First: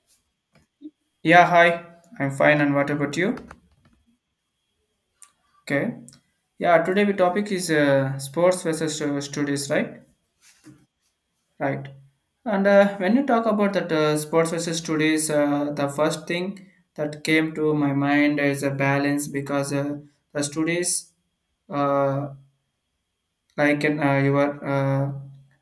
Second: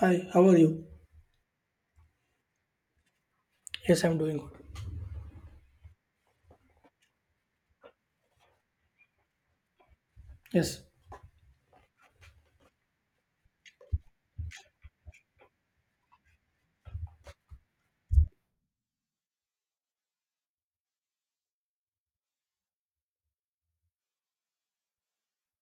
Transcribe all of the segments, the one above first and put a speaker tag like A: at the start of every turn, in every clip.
A: Hi, how are you?
B: Yeah, hi. I'm fine, and what about you?
A: Yes, I'm doing good.
B: Okay. Yeah, today the topic is sports versus studies, right?
A: Yes,
B: Right. And when you talk about that sports versus studies, the first thing that came to my mind is a balance because the studies uh, like in your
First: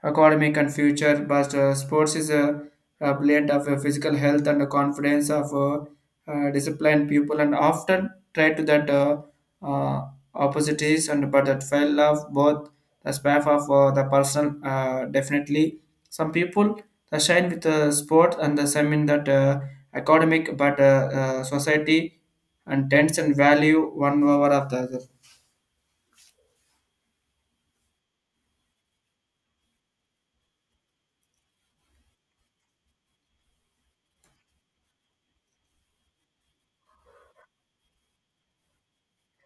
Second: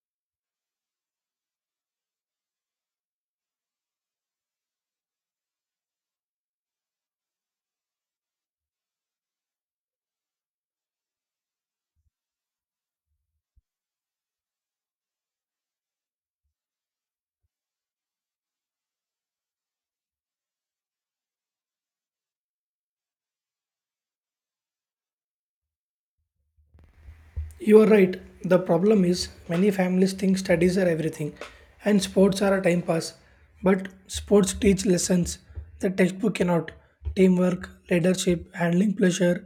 B: academic and future. But sports is a blend of physical health and the confidence of disciplined people, and often try to that uh, opportunities and but that fell off both the path of the person definitely. Some people that shine with the sport and the some in that academic but society and tends and value one over of the other.
A: you are right. The problem is many families think studies are everything and sports are a time pass. But sports teach lessons the textbook cannot teamwork, leadership, handling pleasure,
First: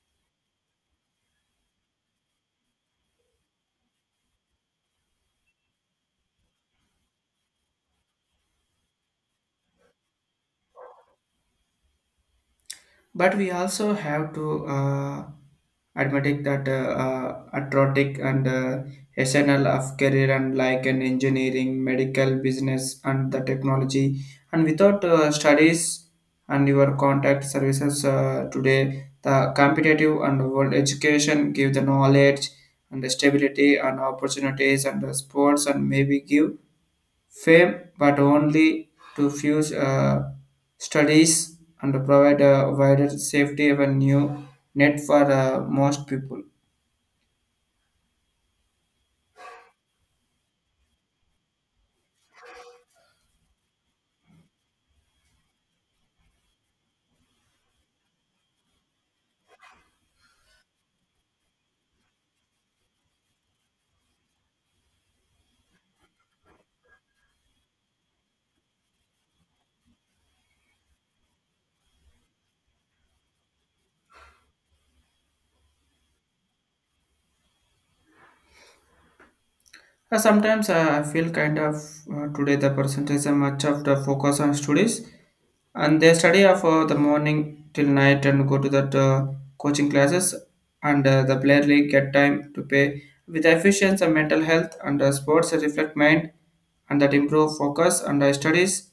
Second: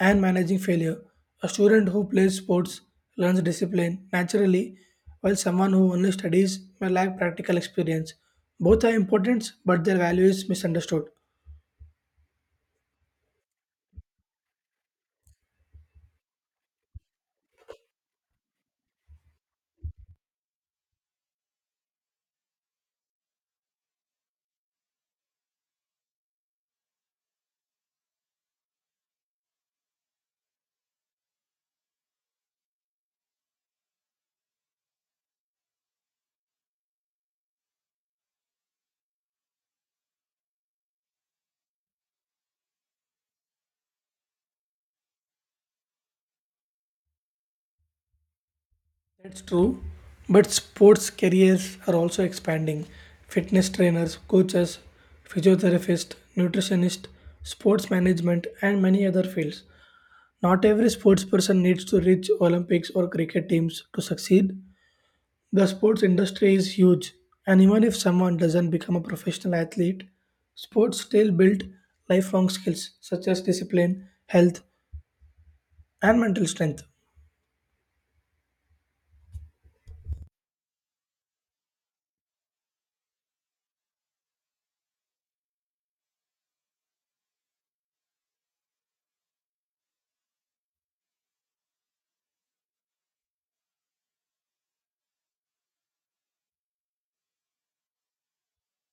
A: and managing failure. A student who plays sports learns discipline naturally, while someone who only studies may lack practical experience. Both are important, but their value is misunderstood.
B: But we also have to admit that athletic and SNL of career and like an engineering, medical, business, and the technology. And without studies and your contact services today, the competitive and world education give the knowledge and the stability and opportunities and the sports and maybe give fame, but only to fuse studies and provide a wider safety avenue net for most people.
A: That's true, but sports careers are also expanding. Fitness trainers, coaches, physiotherapists, nutritionists, sports management, and many other fields. Not every sports person needs to reach Olympics or cricket teams to succeed. The sports industry is huge, and even if someone doesn't become a professional athlete, sports still build lifelong skills such as discipline, health, and mental strength.
B: Sometimes I feel kind of today the percentage are much of the focus on studies and they study of the morning till night and go to that coaching classes and the barely get time to pay with efficiency and mental health and sports reflect mind and that improve focus and studies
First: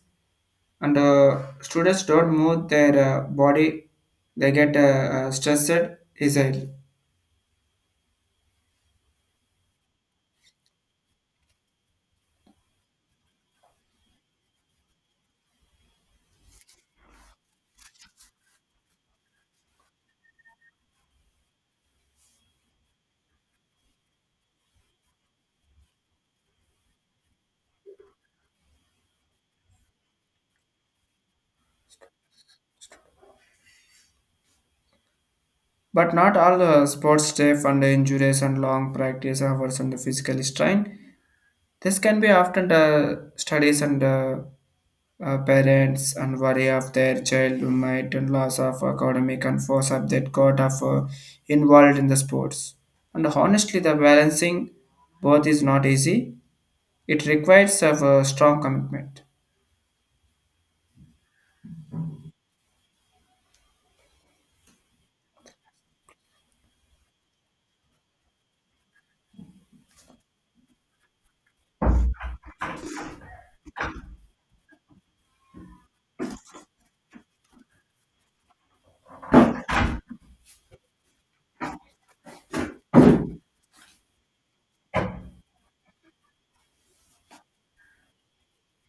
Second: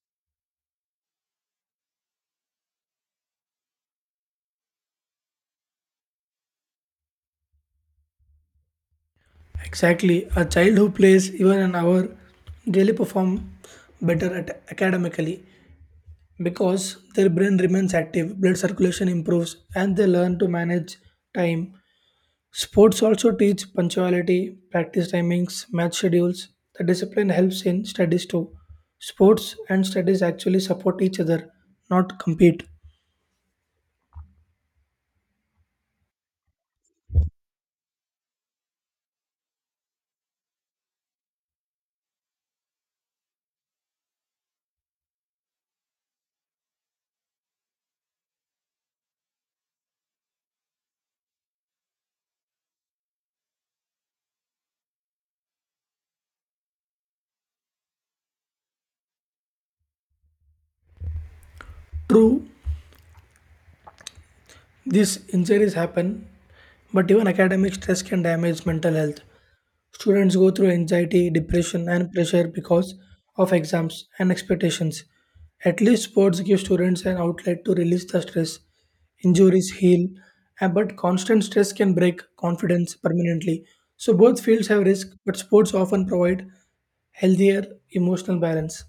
B: and students don't move their body they get stressed easily.
A: Exactly. A child who plays even an hour really perform better at academically because their brain remains active, blood circulation improves, and they learn to manage time. Sports also teach punctuality, practice timings, match schedules. The discipline helps in studies too. Sports and studies actually support each other, not compete.
B: But not all sports stay and injuries and long practice hours and the physical strain, this can be often studies and parents and worry of their child who might and loss of academic and force of that got of involved in the sports. And honestly the balancing both is not easy, it requires of a strong commitment.
A: True, these injuries happen, but even academic stress can damage mental health. Students go through anxiety, depression, and pressure because of exams and expectations. At least sports give students an outlet to release the stress. Injuries heal, and- but constant stress can break confidence permanently. So both fields have risk, but sports often provide healthier emotional balance.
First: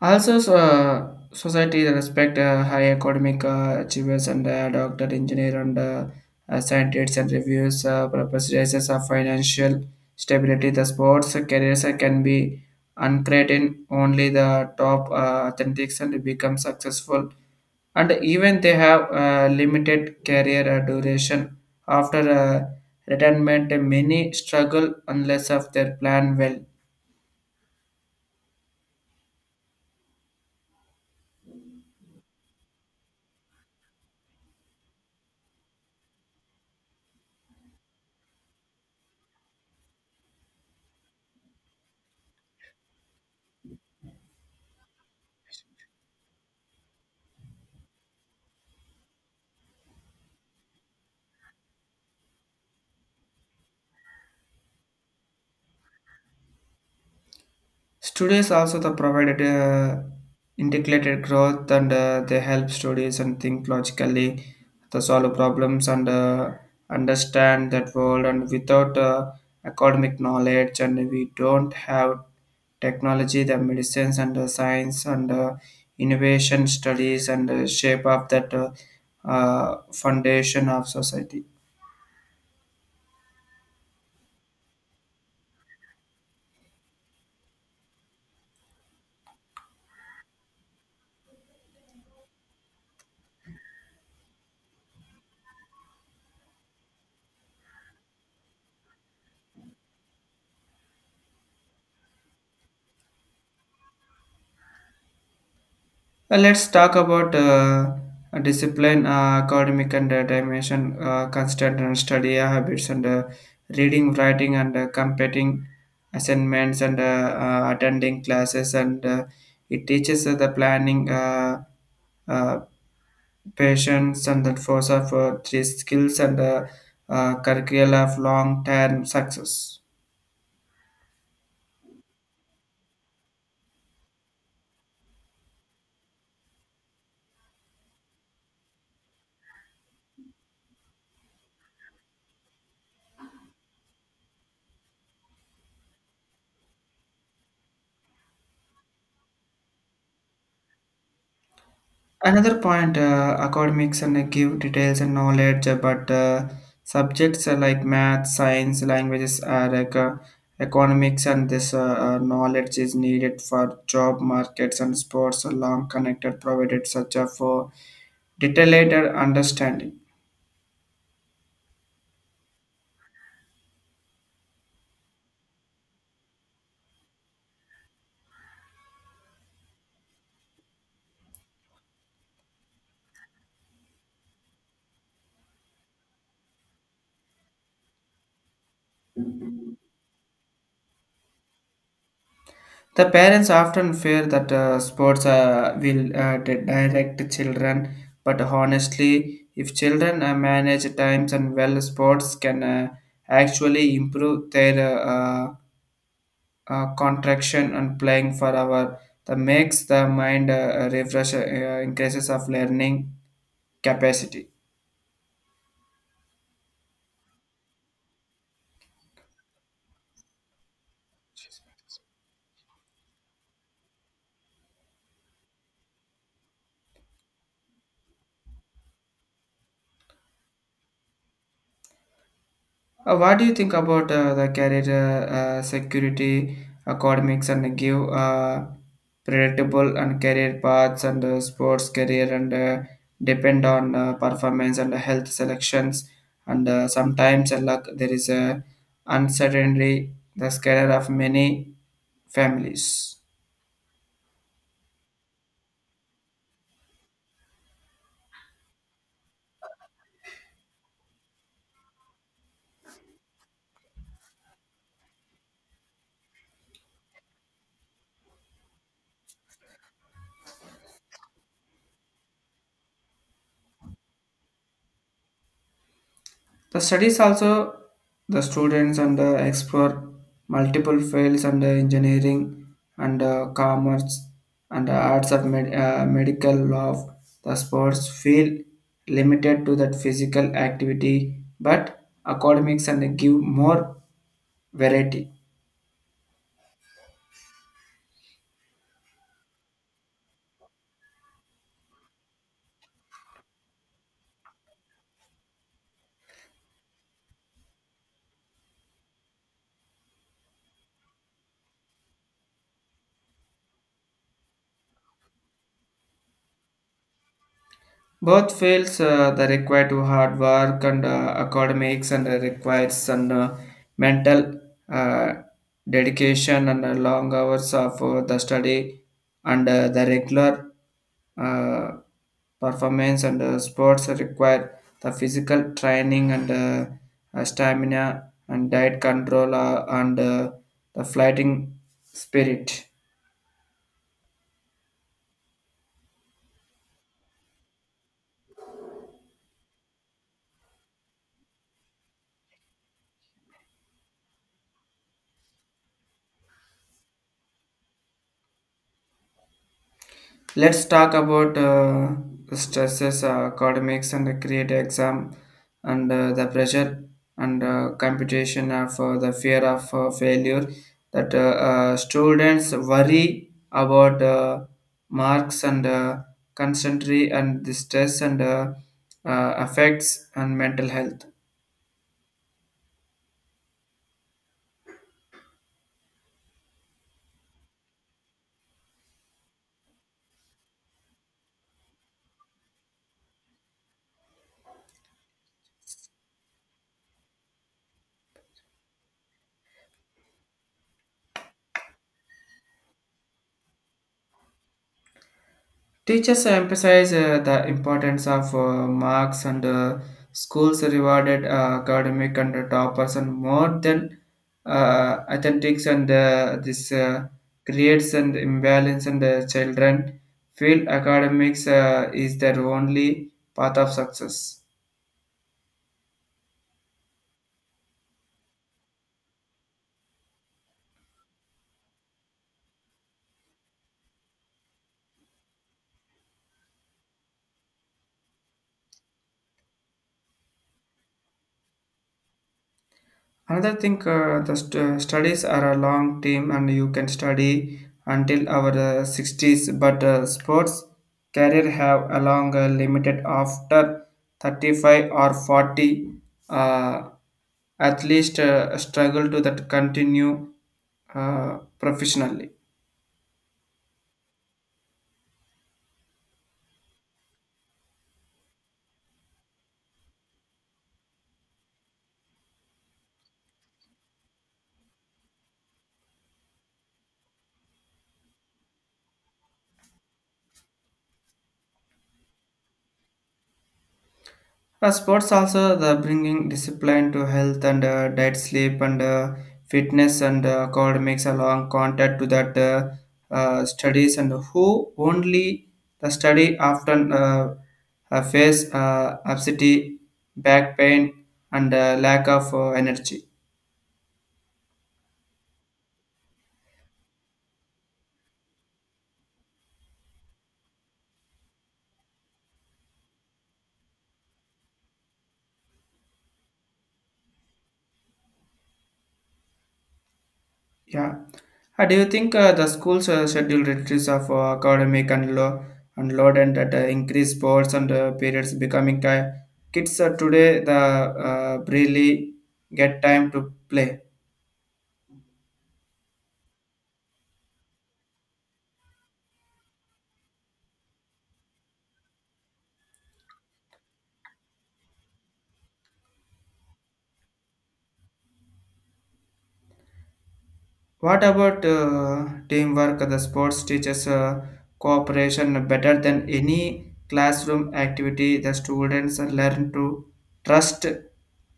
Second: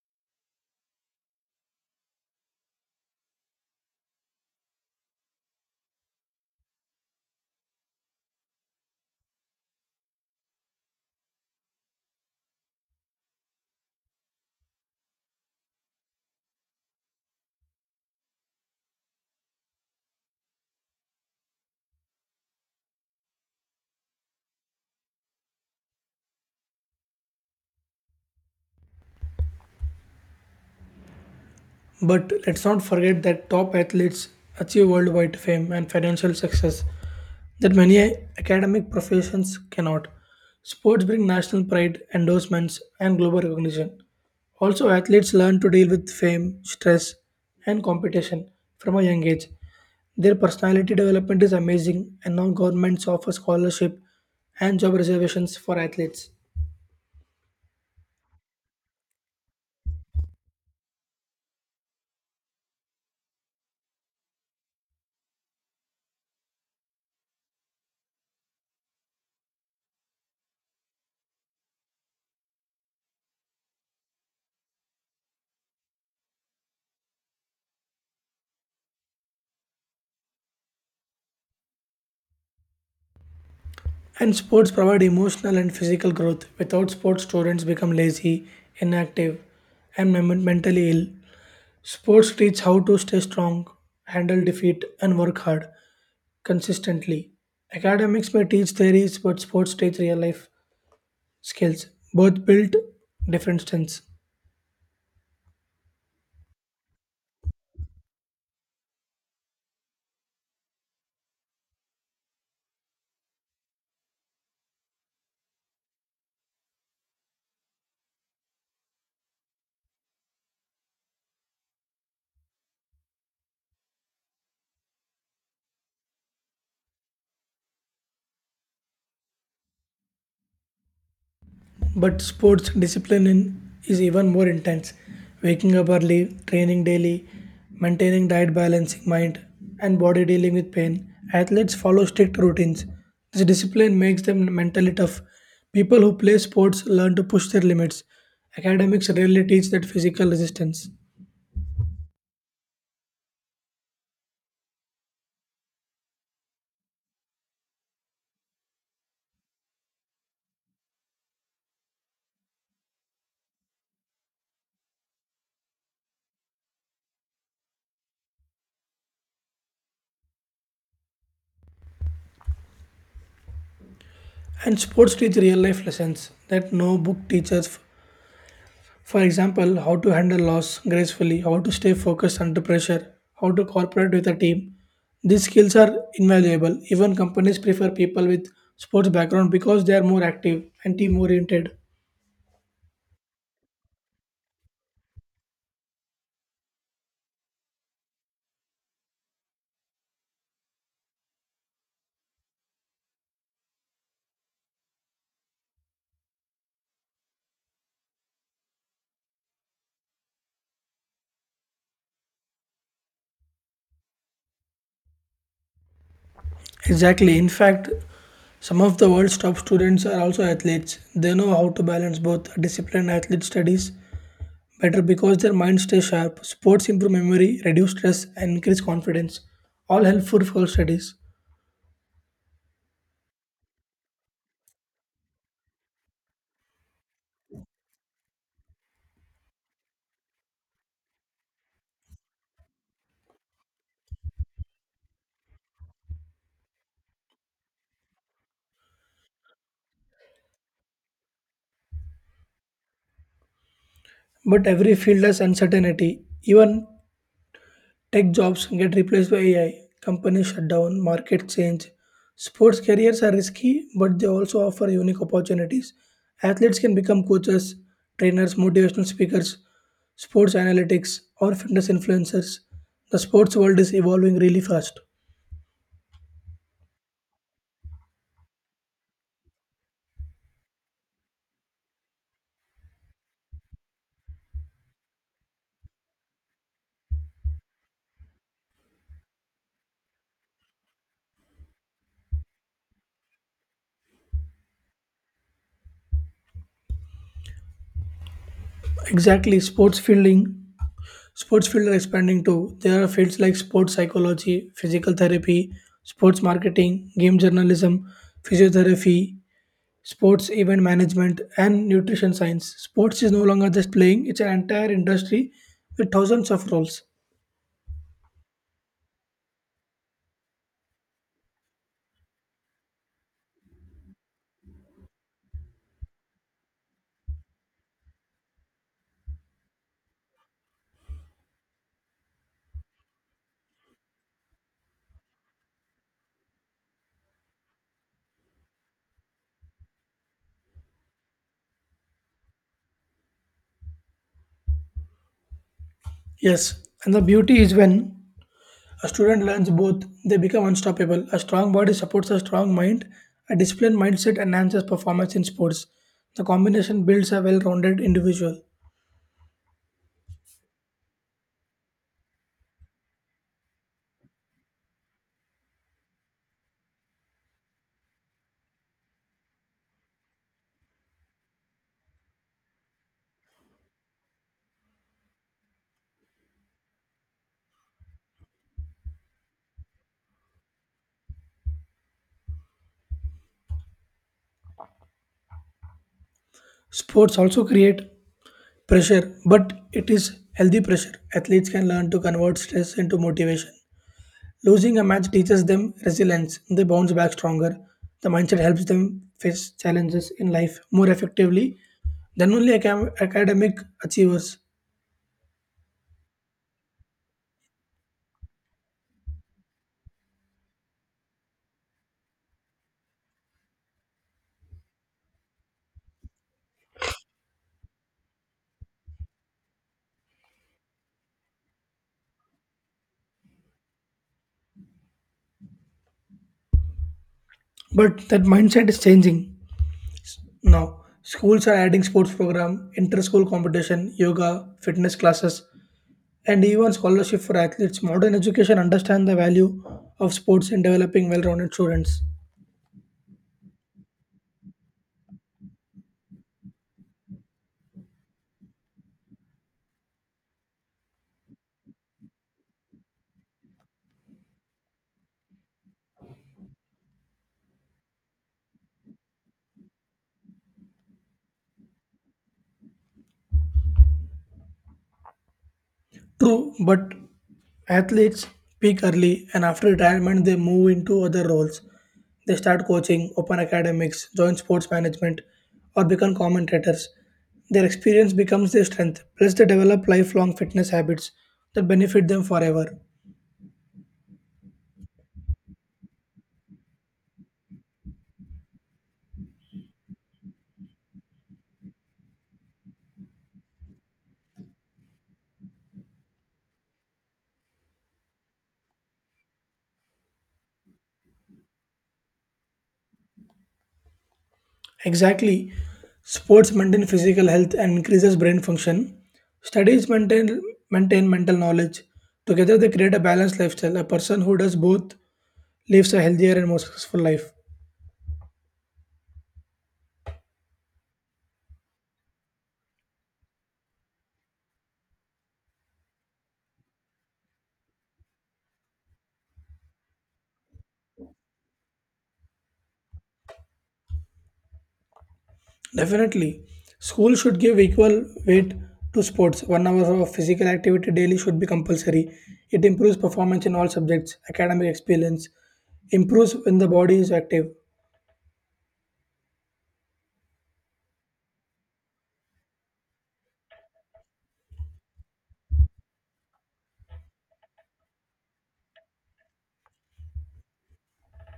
B: Also, so, society respect high academic achievers and doctor, engineer, and scientists and reviews purposes of financial stability. The sports careers can be uncreated only the top authentics and become successful. And even they have limited career duration after retirement. Many struggle unless of their plan well.
A: But let's not forget that top athletes achieve worldwide fame and financial success that many academic professions cannot. Sports bring national pride, endorsements, and global recognition. Also, athletes learn to deal with fame, stress, and competition from a young age. Their personality development is amazing, and now governments offer scholarship and job reservations for athletes.
B: Studios also the provided integrated growth and they help studies and think logically, to solve problems and understand that world. And without academic knowledge, and we don't have technology, the medicines and the science and innovation studies and shape of that foundation of society.
A: And sports provide emotional and physical growth. Without sports, students become lazy, inactive, and mentally ill. Sports teach how to stay strong, handle defeat, and work hard consistently. Academics may teach theories, but sports teach real life skills. Both build different strengths.
B: Well, let's talk about discipline, academic and dimension, constant and study habits, and reading, writing, and competing assignments, and attending classes, and it teaches the planning, uh, patience, and the force of three skills, and curricula of long-term success.
A: But sports discipline is even more intense. Waking up early, training daily, maintaining diet balancing mind and body dealing with pain. Athletes follow strict routines. This discipline makes them mentally tough. People who play sports learn to push their limits. Academics rarely teach that physical resistance.
B: Another point, academics and give details and knowledge, but subjects like math, science, languages, are like, economics, and this knowledge is needed for job markets and sports. Are long connected, provided such a for detailed understanding.
A: And sports teach real life lessons that no book teaches. For example, how to handle loss gracefully, how to stay focused under pressure, how to cooperate with a team. These skills are invaluable. Even companies prefer people with sports background because they are more active and team oriented.
B: The parents often fear that sports will direct children, but honestly, if children manage times and well, sports can actually improve their contraction and playing for hour. That makes the mind refresh, increases of learning capacity.
A: Exactly. In fact, some of the world's top students are also athletes. They know how to balance both discipline and athlete studies better because their minds stay sharp. Sports improve memory, reduce stress, and increase confidence. All helpful for studies.
B: What do you think about the career security, academics, and give predictable and career paths and sports career and depend on performance and health selections and sometimes luck. There is a uncertainty the career of many families.
A: But every field has uncertainty. Even tech jobs get replaced by AI, companies shut down, markets change. Sports careers are risky, but they also offer unique opportunities. Athletes can become coaches, trainers, motivational speakers, sports analytics, or fitness influencers. The sports world is evolving really fast.
B: The studies also the students and explore multiple fields and engineering and commerce and arts of medical law. The sports feel limited to that physical activity, but academics and give more variety.
A: Exactly, sports fielding. Sports field are expanding too. There are fields like sports psychology, physical therapy, sports marketing, game journalism, physiotherapy, sports event management and nutrition science. Sports is no longer just playing, it's an entire industry with thousands of roles.
B: Both fields they require to hard work and academics and requires some mental uh, dedication and long hours of the study and the regular uh, performance and sports require the physical training and stamina and diet control and the fighting spirit.
A: Yes, and the beauty is when a student learns both they become unstoppable. A strong body supports a strong mind, a disciplined mindset enhances performance in sports. The combination builds a well-rounded individual.
B: Let's talk about stresses, academics, and the create exam, and the pressure and computation of the fear of failure that students worry about marks and concentrate and the stress and affects and mental health.
A: Sports also create pressure, but it is healthy pressure. Athletes can learn to convert stress into motivation. Losing a match teaches them resilience. They bounce back stronger. The mindset helps them face challenges in life more effectively than only academic achievers.
B: Teachers emphasize the importance of marks and schools rewarded academic and toppers and more than athletics and this creates an imbalance and children feel academics is their only path of success.
A: But that mindset is changing now. Schools are adding sports program, inter-school competition, yoga, fitness classes, and even scholarship for athletes. Modern education understands the value of sports in developing well-rounded students.
B: Another thing, studies are a long team, and you can study until our 60s. But sports career have a long limited after 35 or 40. Uh, at least struggle to that continue professionally.
A: True, but athletes peak early and after retirement they move into other roles. They start coaching, open academics, join sports management, or become commentators. Their experience becomes their strength, plus, they develop lifelong fitness habits that benefit them forever.
B: Sports also the bringing discipline to health and diet, sleep and fitness and academics along contact to that studies and who only the study often face obesity, back pain and lack of energy.
A: Exactly, sports maintain physical health and increases brain function. Studies maintain mental knowledge. Together, they create a balanced lifestyle. A person who does both lives a healthier and more successful life.
B: Yeah. Do you think the schools scheduled retreats of academic and law and load and that increase sports and periods becoming time? Kids today the really get time to play.
A: Definitely. School should give equal weight to sports. 1 hour of physical activity daily should be compulsory. It improves performance in all subjects, academic experience, improves when the body is active.
B: What about teamwork? The sports teaches cooperation better than any classroom activity. The students learn to trust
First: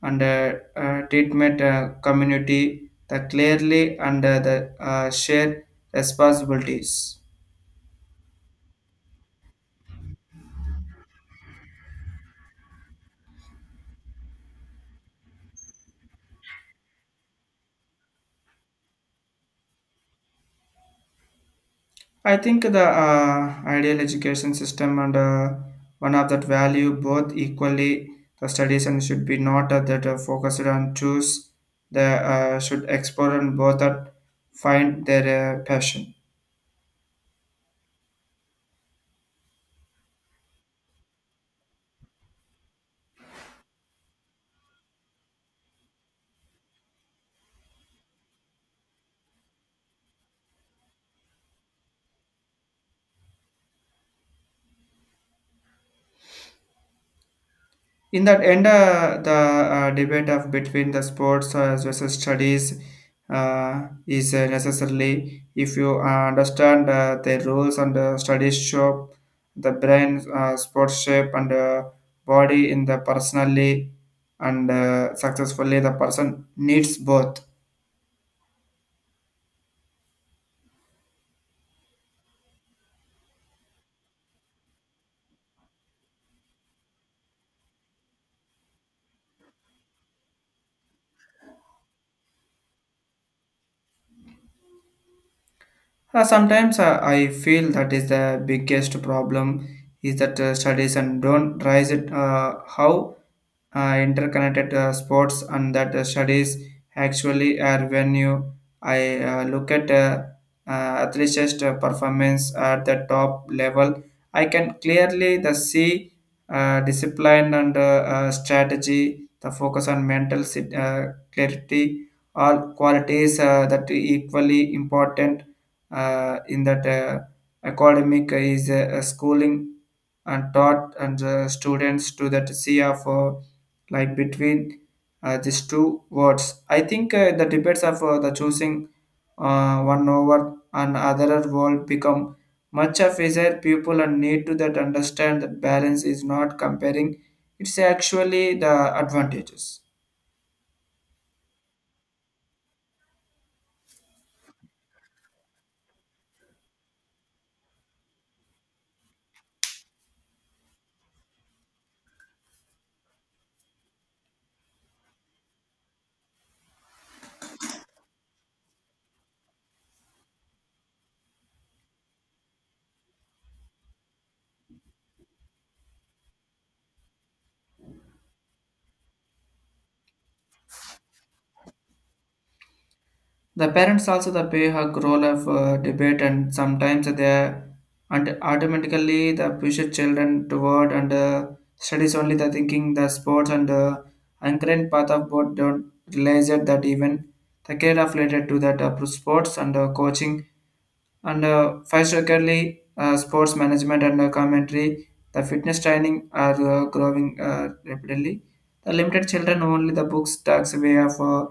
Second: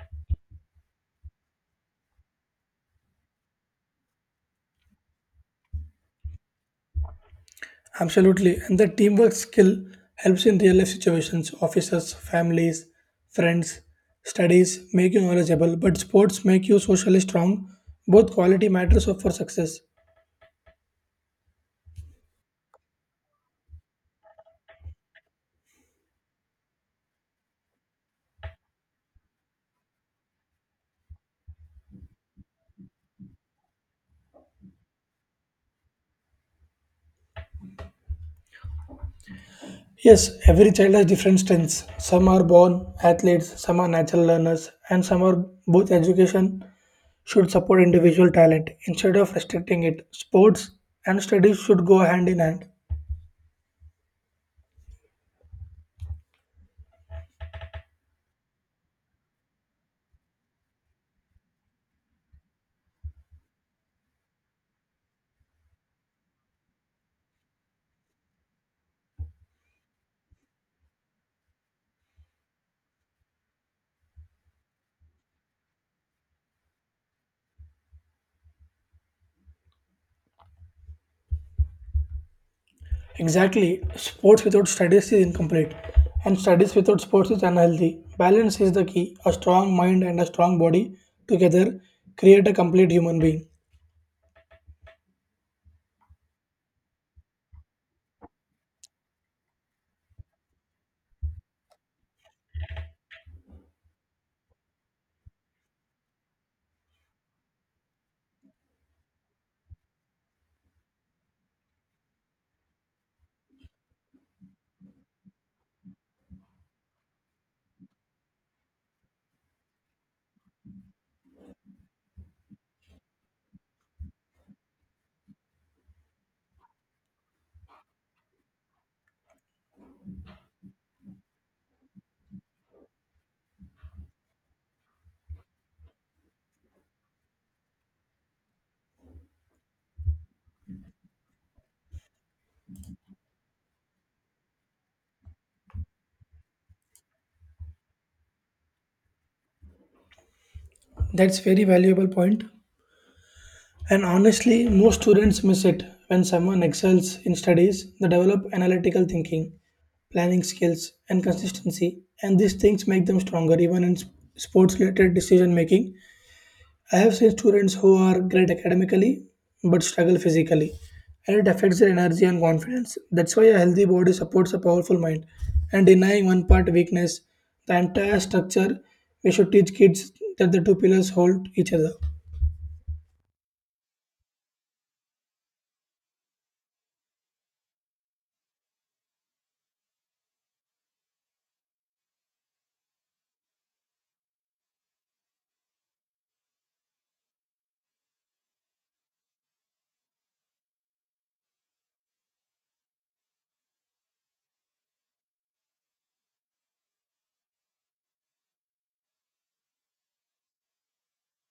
B: and treatment community the clearly under the shared responsibilities.
A: Absolutely. And the teamwork skill helps in real life situations, offices, families, friends, studies make you knowledgeable, but sports make you socially strong. Both quality matters for success.
B: I think the ideal education system and one of that value both equally the studies and should be not that focused on choose the should explore and both that find their passion.
A: Yes, every child has different strengths. Some are born athletes, some are natural learners, and some are both. Education should support individual talent instead of restricting it. Sports and studies should go hand in hand.
B: In that end, the debate of between the sports as versus studies is necessarily if you understand the rules and the studies show the brain, sports shape and body in the personally and successfully the person needs both.
A: Exactly, sports without studies is incomplete, and studies without sports is unhealthy. Balance is the key. A strong mind and a strong body together create a complete human being.
B: Sometimes I feel that is the biggest problem is that studies and don't rise it how interconnected sports and that studies actually are when you I look at uh, athletes' performance at the top level, I can clearly the see discipline and strategy, the focus on mental clarity, all qualities that equally important in that academic is schooling and taught and the students to that sea of like between these two words. I think the debates of the choosing one over and other world become much of desire people and need to that understand that balance is not comparing. It's actually the advantages.
A: That's very valuable point. And honestly, most students miss it. When someone excels in studies, they develop analytical thinking, planning skills, and consistency, and these things make them stronger even in sports related decision making. I have seen students who are great academically but struggle physically, and it affects their energy and confidence. That's why a healthy body supports a powerful mind, and denying one part weakness, the entire structure, we should teach kids that the two pillars hold each other.
B: The parents also the play a role of debate and sometimes they and automatically the push children toward and studies only the thinking the sports and uncurrent path of both don't realize it that even the care of related to that sports and coaching and particularly sports management and commentary the fitness training are growing rapidly the limited children only the books takes away of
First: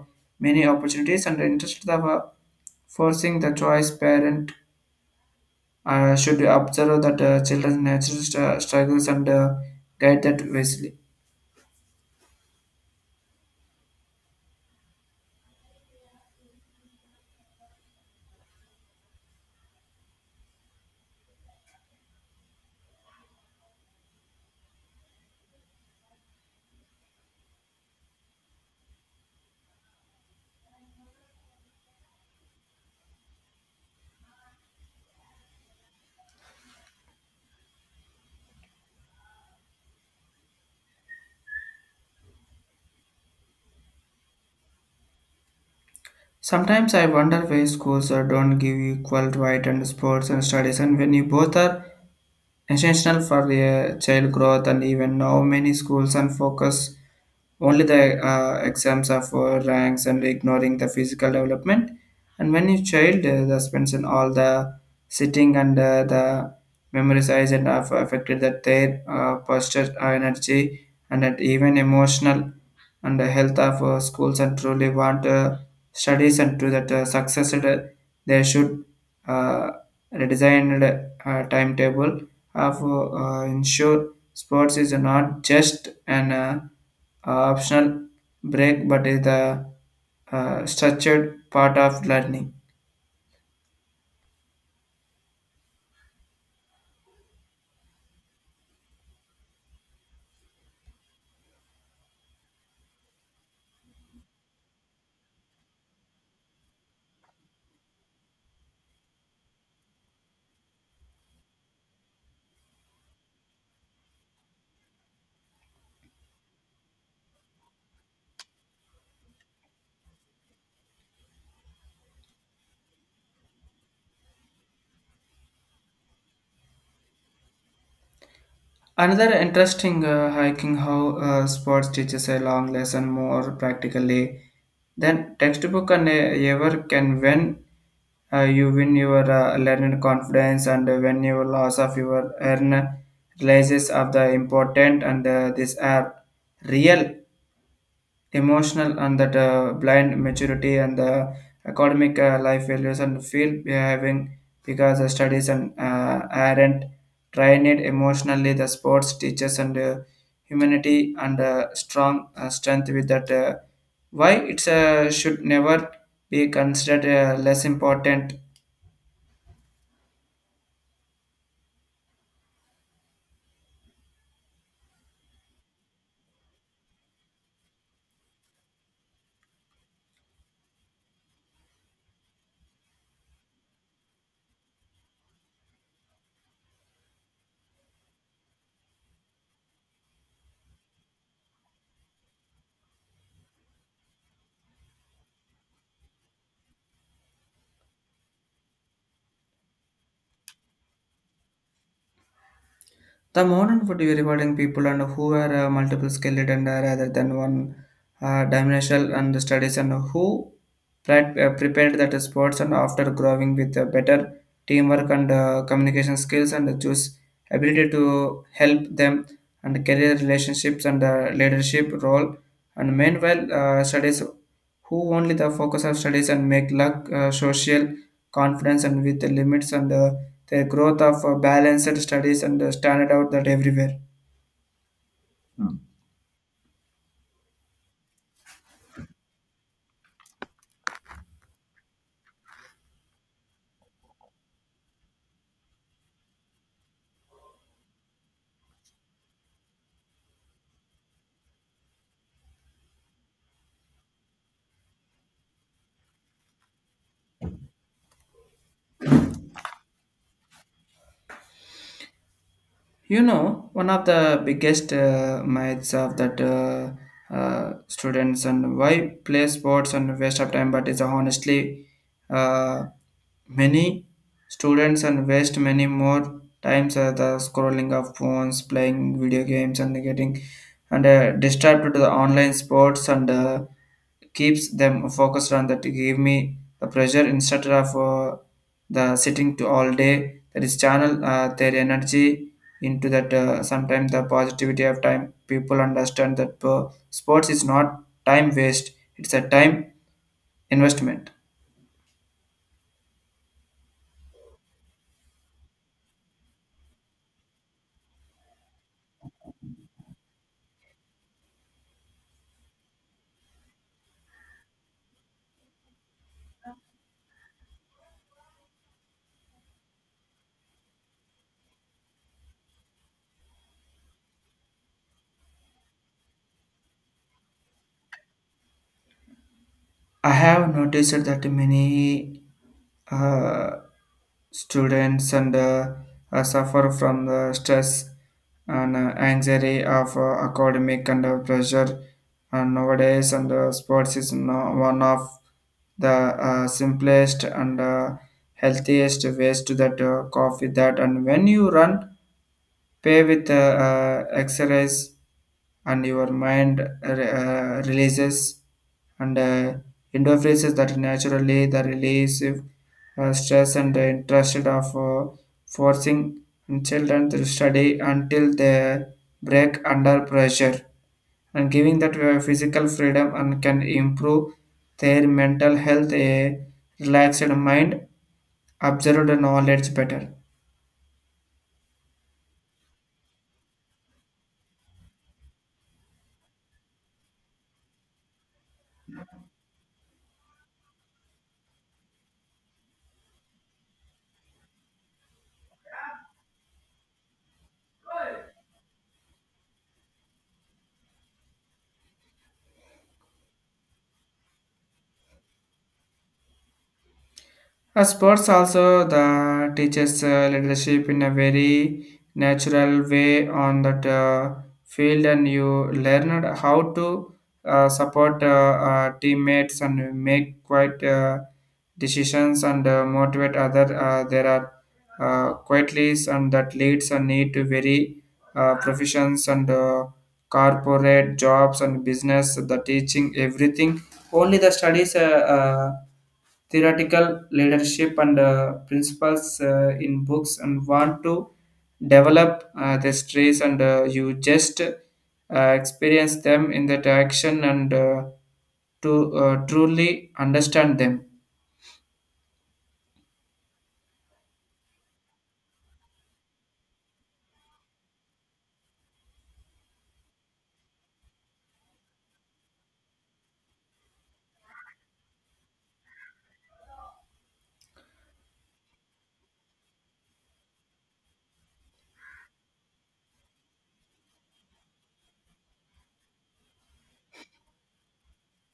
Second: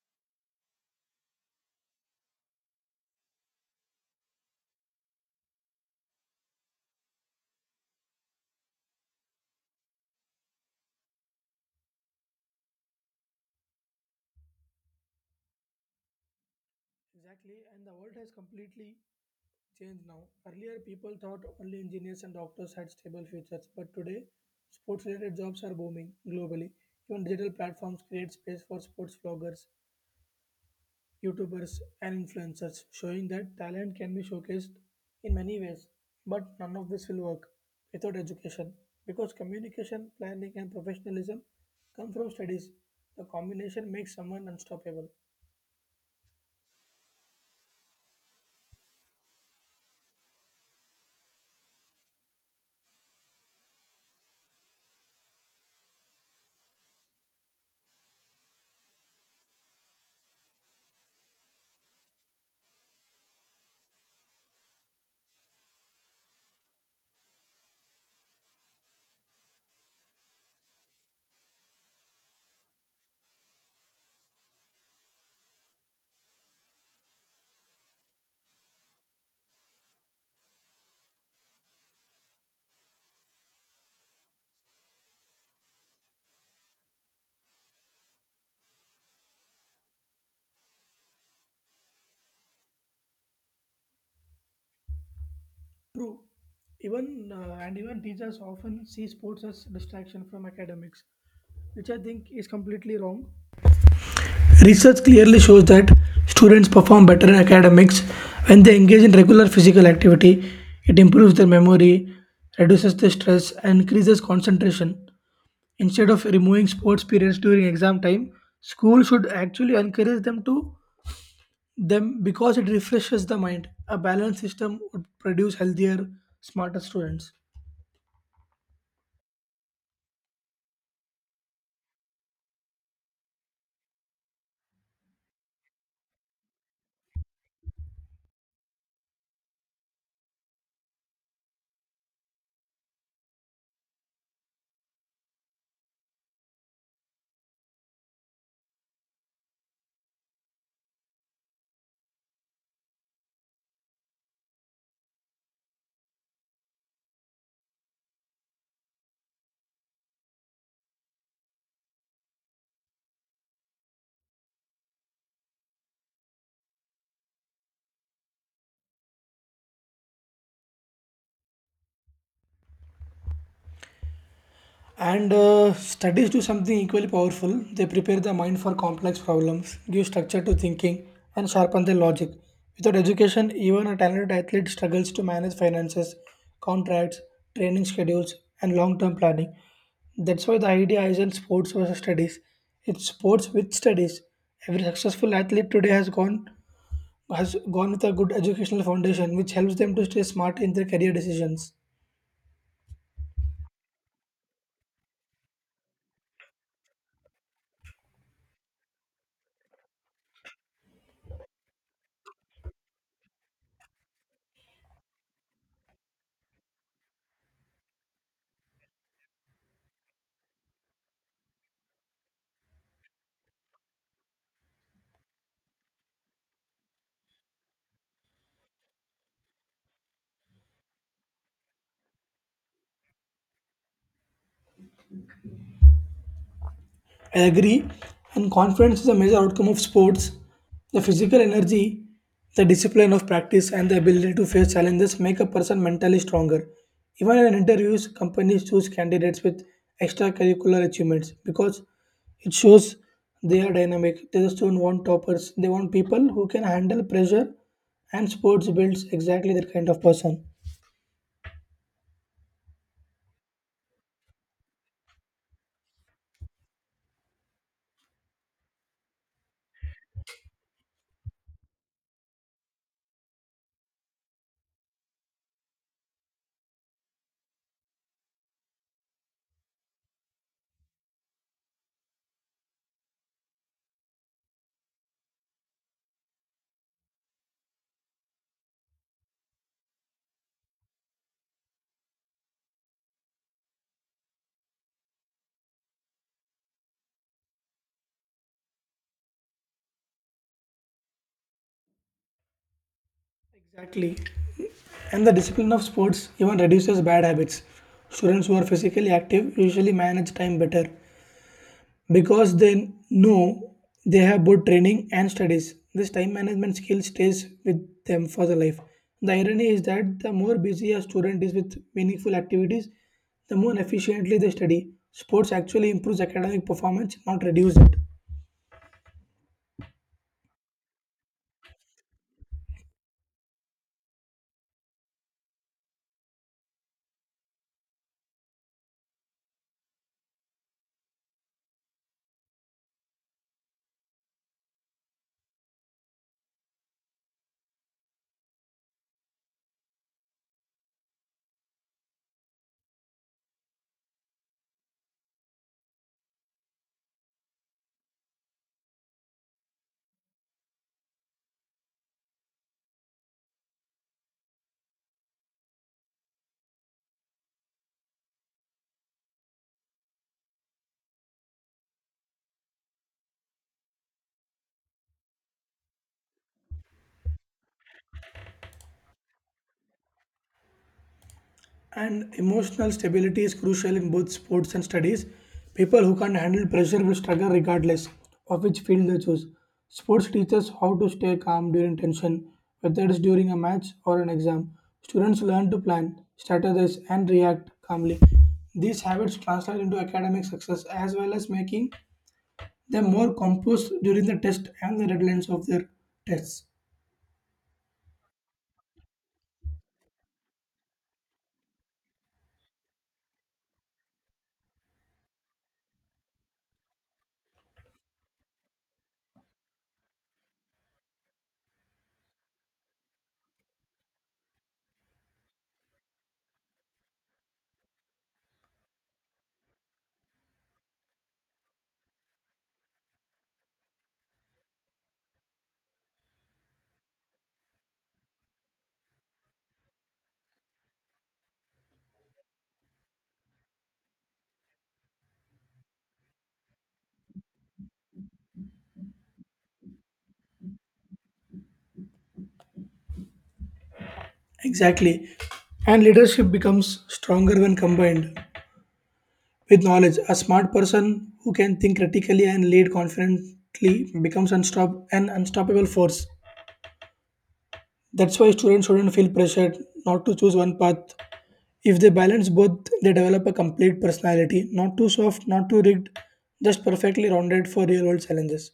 B: many opportunities and interest of Forcing the choice, parent, should observe that children's natural struggles and guide that wisely.
A: Exactly, and the world has completely change now. Earlier, people thought only engineers and doctors had stable futures, but today, sports related jobs are booming globally. Even digital platforms create space for sports vloggers, YouTubers, and influencers, showing that talent can be showcased in many ways. But none of this will work without education because communication, planning, and professionalism come from studies. The combination makes someone unstoppable.
B: Sometimes I wonder why schools don't give equal right and sports and studies, and when you both are essential for the child growth. And even now many schools and focus only the exams of ranks and ignoring the physical development. And when you child the spends in all the sitting and the memory size and have affected that their posture energy and that even emotional and the health of schools and truly want studies and to that success that, they should uh, redesigned timetable of ensure sports is not just an optional break but is a structured part of learning.
A: True. Even and even teachers often see sports as distraction from academics, which I think is completely wrong. Research clearly shows that students perform better in academics when they engage in regular physical activity. It improves their memory, reduces their stress, and increases concentration. Instead of removing sports periods during exam time, school should actually encourage them to them because it refreshes the mind. A balanced system would produce healthier, smarter students.
B: Another interesting hiking how sports teaches a long lesson more practically than textbook and ever can. When you win your learned confidence, and when your loss of your earn realizes of the important, and these are real, the emotional and that blind maturity, and the academic life values and field behaving because the studies and aren't trained emotionally, the sports teachers and humanity and strong strength with that, why it should never be considered less important.
A: And Studies do something equally powerful. They prepare the mind for complex problems, give structure to thinking, and sharpen their logic. Without education, even a talented athlete struggles to manage finances, contracts, training schedules, and long term planning. That's why the idea isn't sports versus studies, it's sports with studies. Every successful athlete today has gone with a good educational foundation which helps them to stay smart in their career decisions.
B: The modern would be rewarding people and who are multiple skilled, and rather than one dimensional and studies and who prepared that sports, and after growing with better teamwork and communication skills and choose ability to help them, and career relationships and leadership role, and meanwhile studies who only the focus on studies and make luck social confidence and with the limits, and the growth of balanced studies and standard out that everywhere.
A: I agree, and confidence is a major outcome of sports. The physical energy, the discipline of practice, and the ability to face challenges make a person mentally stronger. Even in interviews, companies choose candidates with extracurricular achievements because it shows they are dynamic. They just don't want toppers, they want people who can handle pressure, and sports builds exactly that kind of person.
B: You know, one of the biggest myths of that students and why play sports and waste of time, but it's honestly uh, many students and waste many more times the scrolling of phones, playing video games, and getting and distracted to the online sports, and keeps them focused on that. Give me the pressure instead of the sitting to all day. That is channel their energy into that sometimes the positivity of time people understand that sports is not time waste, it's a time investment.
A: Exactly. And the discipline of sports even reduces bad habits. Students who are physically active usually manage time better because they know they have both training and studies. This time management skill stays with them for the life. The irony is that the more busy a student is with meaningful activities, the more efficiently they study. Sports actually improves academic performance, not reduce it.
B: I have noticed that many uh, students and suffer from the stress and anxiety of academic and pressure and nowadays and sports is no, one of the simplest and healthiest ways to that coffee that, and when you run pay with exercise and your mind releases and endorphins that naturally the release of, stress and the interest of forcing children to study until they break under pressure, and giving that physical freedom and can improve their mental health. A relaxed mind observed knowledge better.
A: And emotional stability is crucial in both sports and studies. People who can't handle pressure will struggle regardless of which field they choose. Sports teaches how to stay calm during tension, whether it is during a match or an exam. Students learn to plan, strategize, and react calmly. These habits translate into academic success as well as making them more composed during the test and the deadlines of their tests.
B: Sports also the teaches leadership in a very natural way on that field, and you learned how to support teammates and make quite decisions and motivate other. There are quietly and that leads and need to very professions and corporate jobs and business. The teaching everything only the studies. Uh, Theoretical leadership and principles in books and want to develop the stress, and you just experience them in that action, and to truly understand them.
A: Exactly. And leadership becomes stronger when combined. With knowledge, a smart person who can think critically and lead confidently becomes an unstoppable force. That's why students shouldn't feel pressured not to choose one path. If they balance both, they develop a complete personality, not too soft, not too rigged, just perfectly rounded for real world challenges.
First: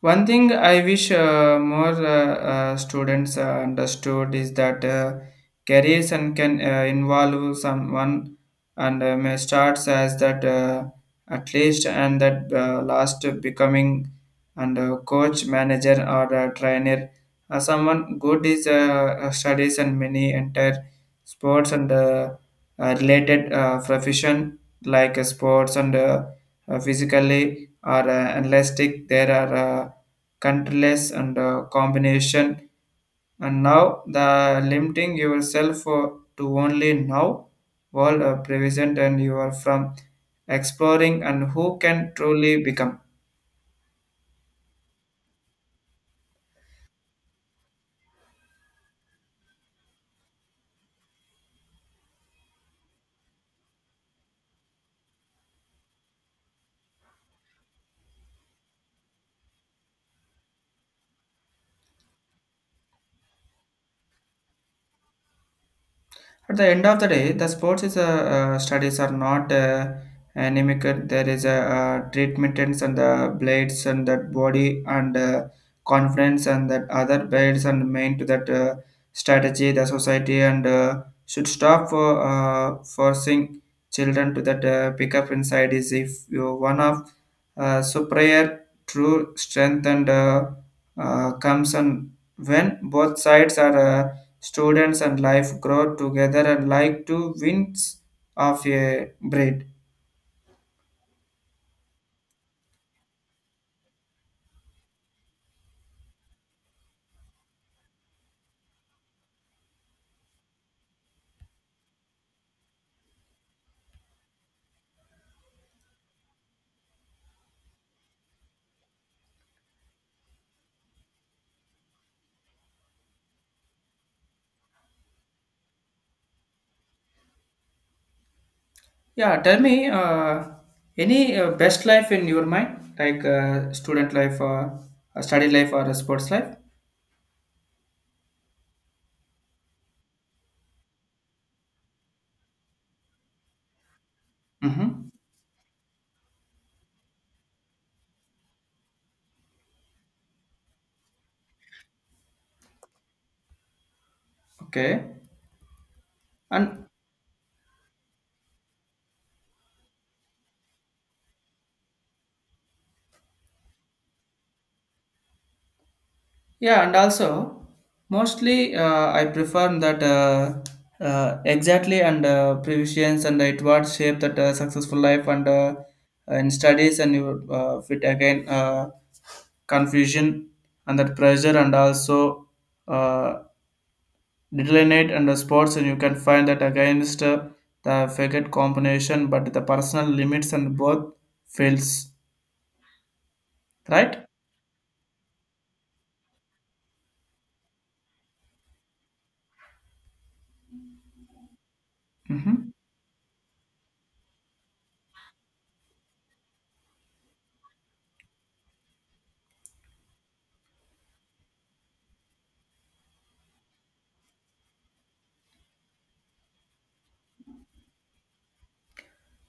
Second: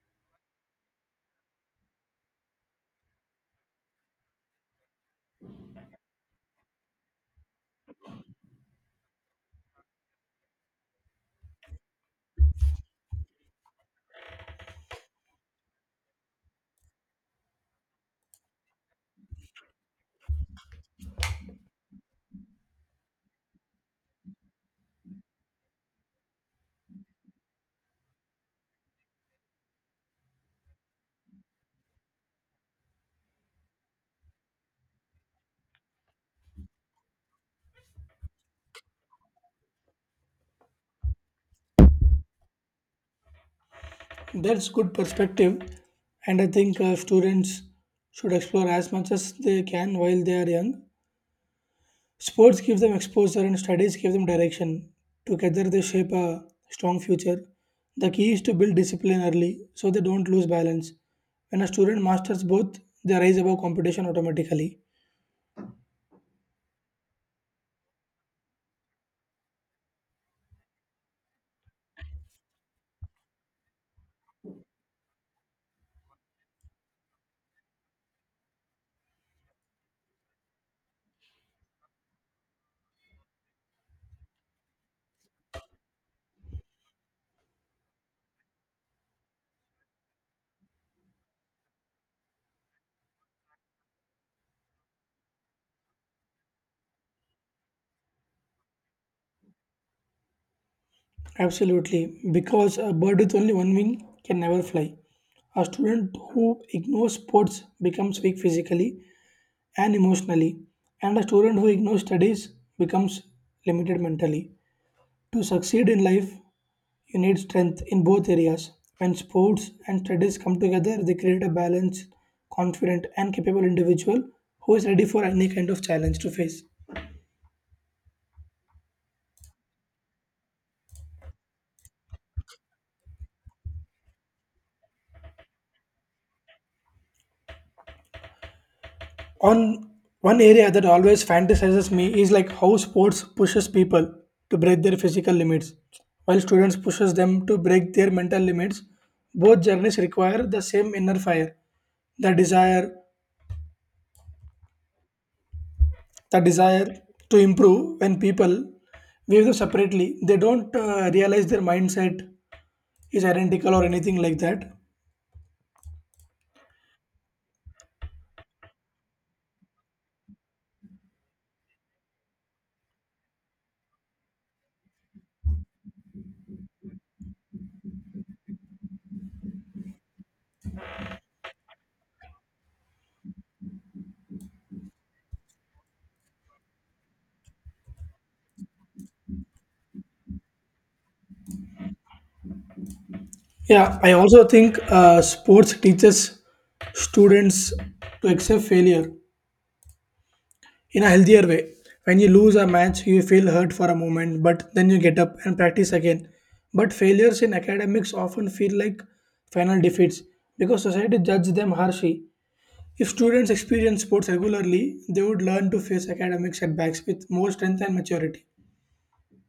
B: One thing I wish more students understood is that careers and can involve someone and may starts as that at least and that last becoming and coach manager or a trainer. Someone good is studies and many entire sports and related profession like sports and physically or elastic. There are countless and combination, and now the limiting yourself to only now world present, and you are from exploring and who can truly become.
A: That's good perspective, and I think students should explore as much as they can while they are young. Sports give them exposure and studies give them direction. Together, they shape a strong future. The key is to build discipline early so they don't lose balance. When a student masters both, they rise above competition automatically.
B: At the end of the day, the sports is a, studies are not anemic. There is a, treatment and the blades and that body and confidence and that other blades and main to that strategy. The society and should stop for forcing children to that pick up inside is if you one of so prayer true strength and comes and when both sides are. Students and life grow together and like to winds of a breed.
A: Absolutely, because a bird with only one wing can never fly. A student who ignores sports becomes weak physically and emotionally, and a student who ignores studies becomes limited mentally. To succeed in life, you need strength in both areas. When sports and studies come together, they create a balanced, confident, and capable individual who is ready for any kind of challenge to face.
B: Yeah, tell me, any best life in your mind, like student life or study life or a sports life?
A: On one area that always fantasizes me is like how sports pushes people to break their
B: Mm-hmm.
A: physical limits, while students pushes them to break their mental limits. Both journeys require the same inner fire, the desire
B: Okay.
A: the
B: And
A: desire to improve. When people view them separately they don't realize their mindset is identical or anything like that.
B: yeah, and also mostly I prefer that exactly and previsions and it what shape that successful life and in studies and you fit again. Confusion and that pressure and also uh, determinate and the sports and you can find that against the faggot combination but the personal limits and both fails.
A: Yeah, I
B: Right.
A: also think sports teaches students to accept failure in a healthier way. When you lose a
B: Hmm.
A: match, you feel hurt for a moment, but then you get up and practice again. But failures in academics often feel like final defeats because society judges them harshly. If students experience sports regularly, they would learn to face academic setbacks with more strength and maturity.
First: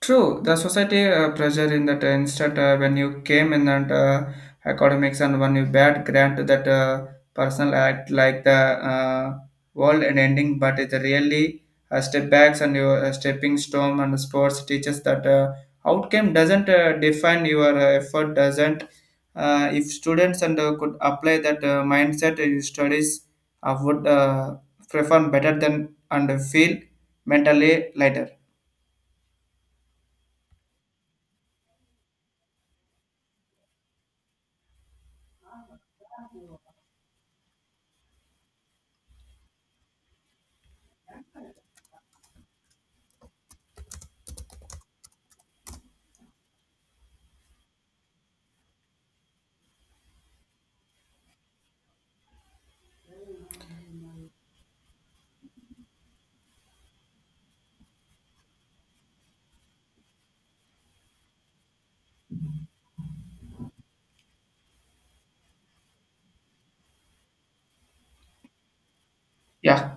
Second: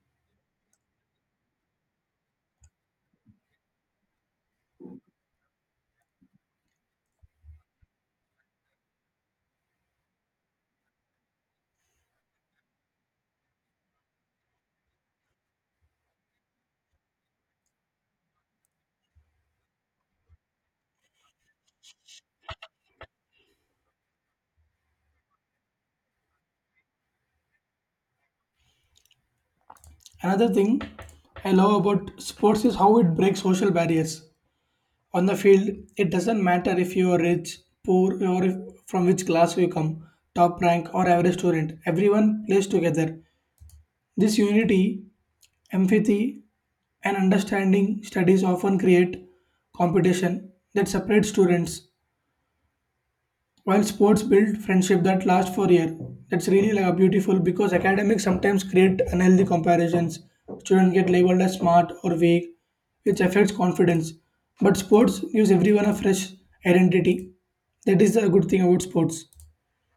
B: True, the society pressure in that instant when you came in and academics and when you bad grant that personal act like the uh, world and ending, but it really step backs and your stepping stone and sports teaches that outcome doesn't define your effort doesn't. If students and could apply that mindset, your studies would perform better than and feel mentally lighter.
A: Another thing I love about sports is how it breaks social barriers. On the field it doesn't matter if you are rich poor or if, from which class you come, top rank or average student, everyone plays together. This unity, empathy, and understanding. Studies often create competition that separates students, while sports build friendship that last for a year. That's really like a beautiful because academics sometimes create unhealthy comparisons. Children get labeled as smart or weak, which affects confidence. But sports gives everyone a fresh identity. That is the good thing about sports.
B: Yeah.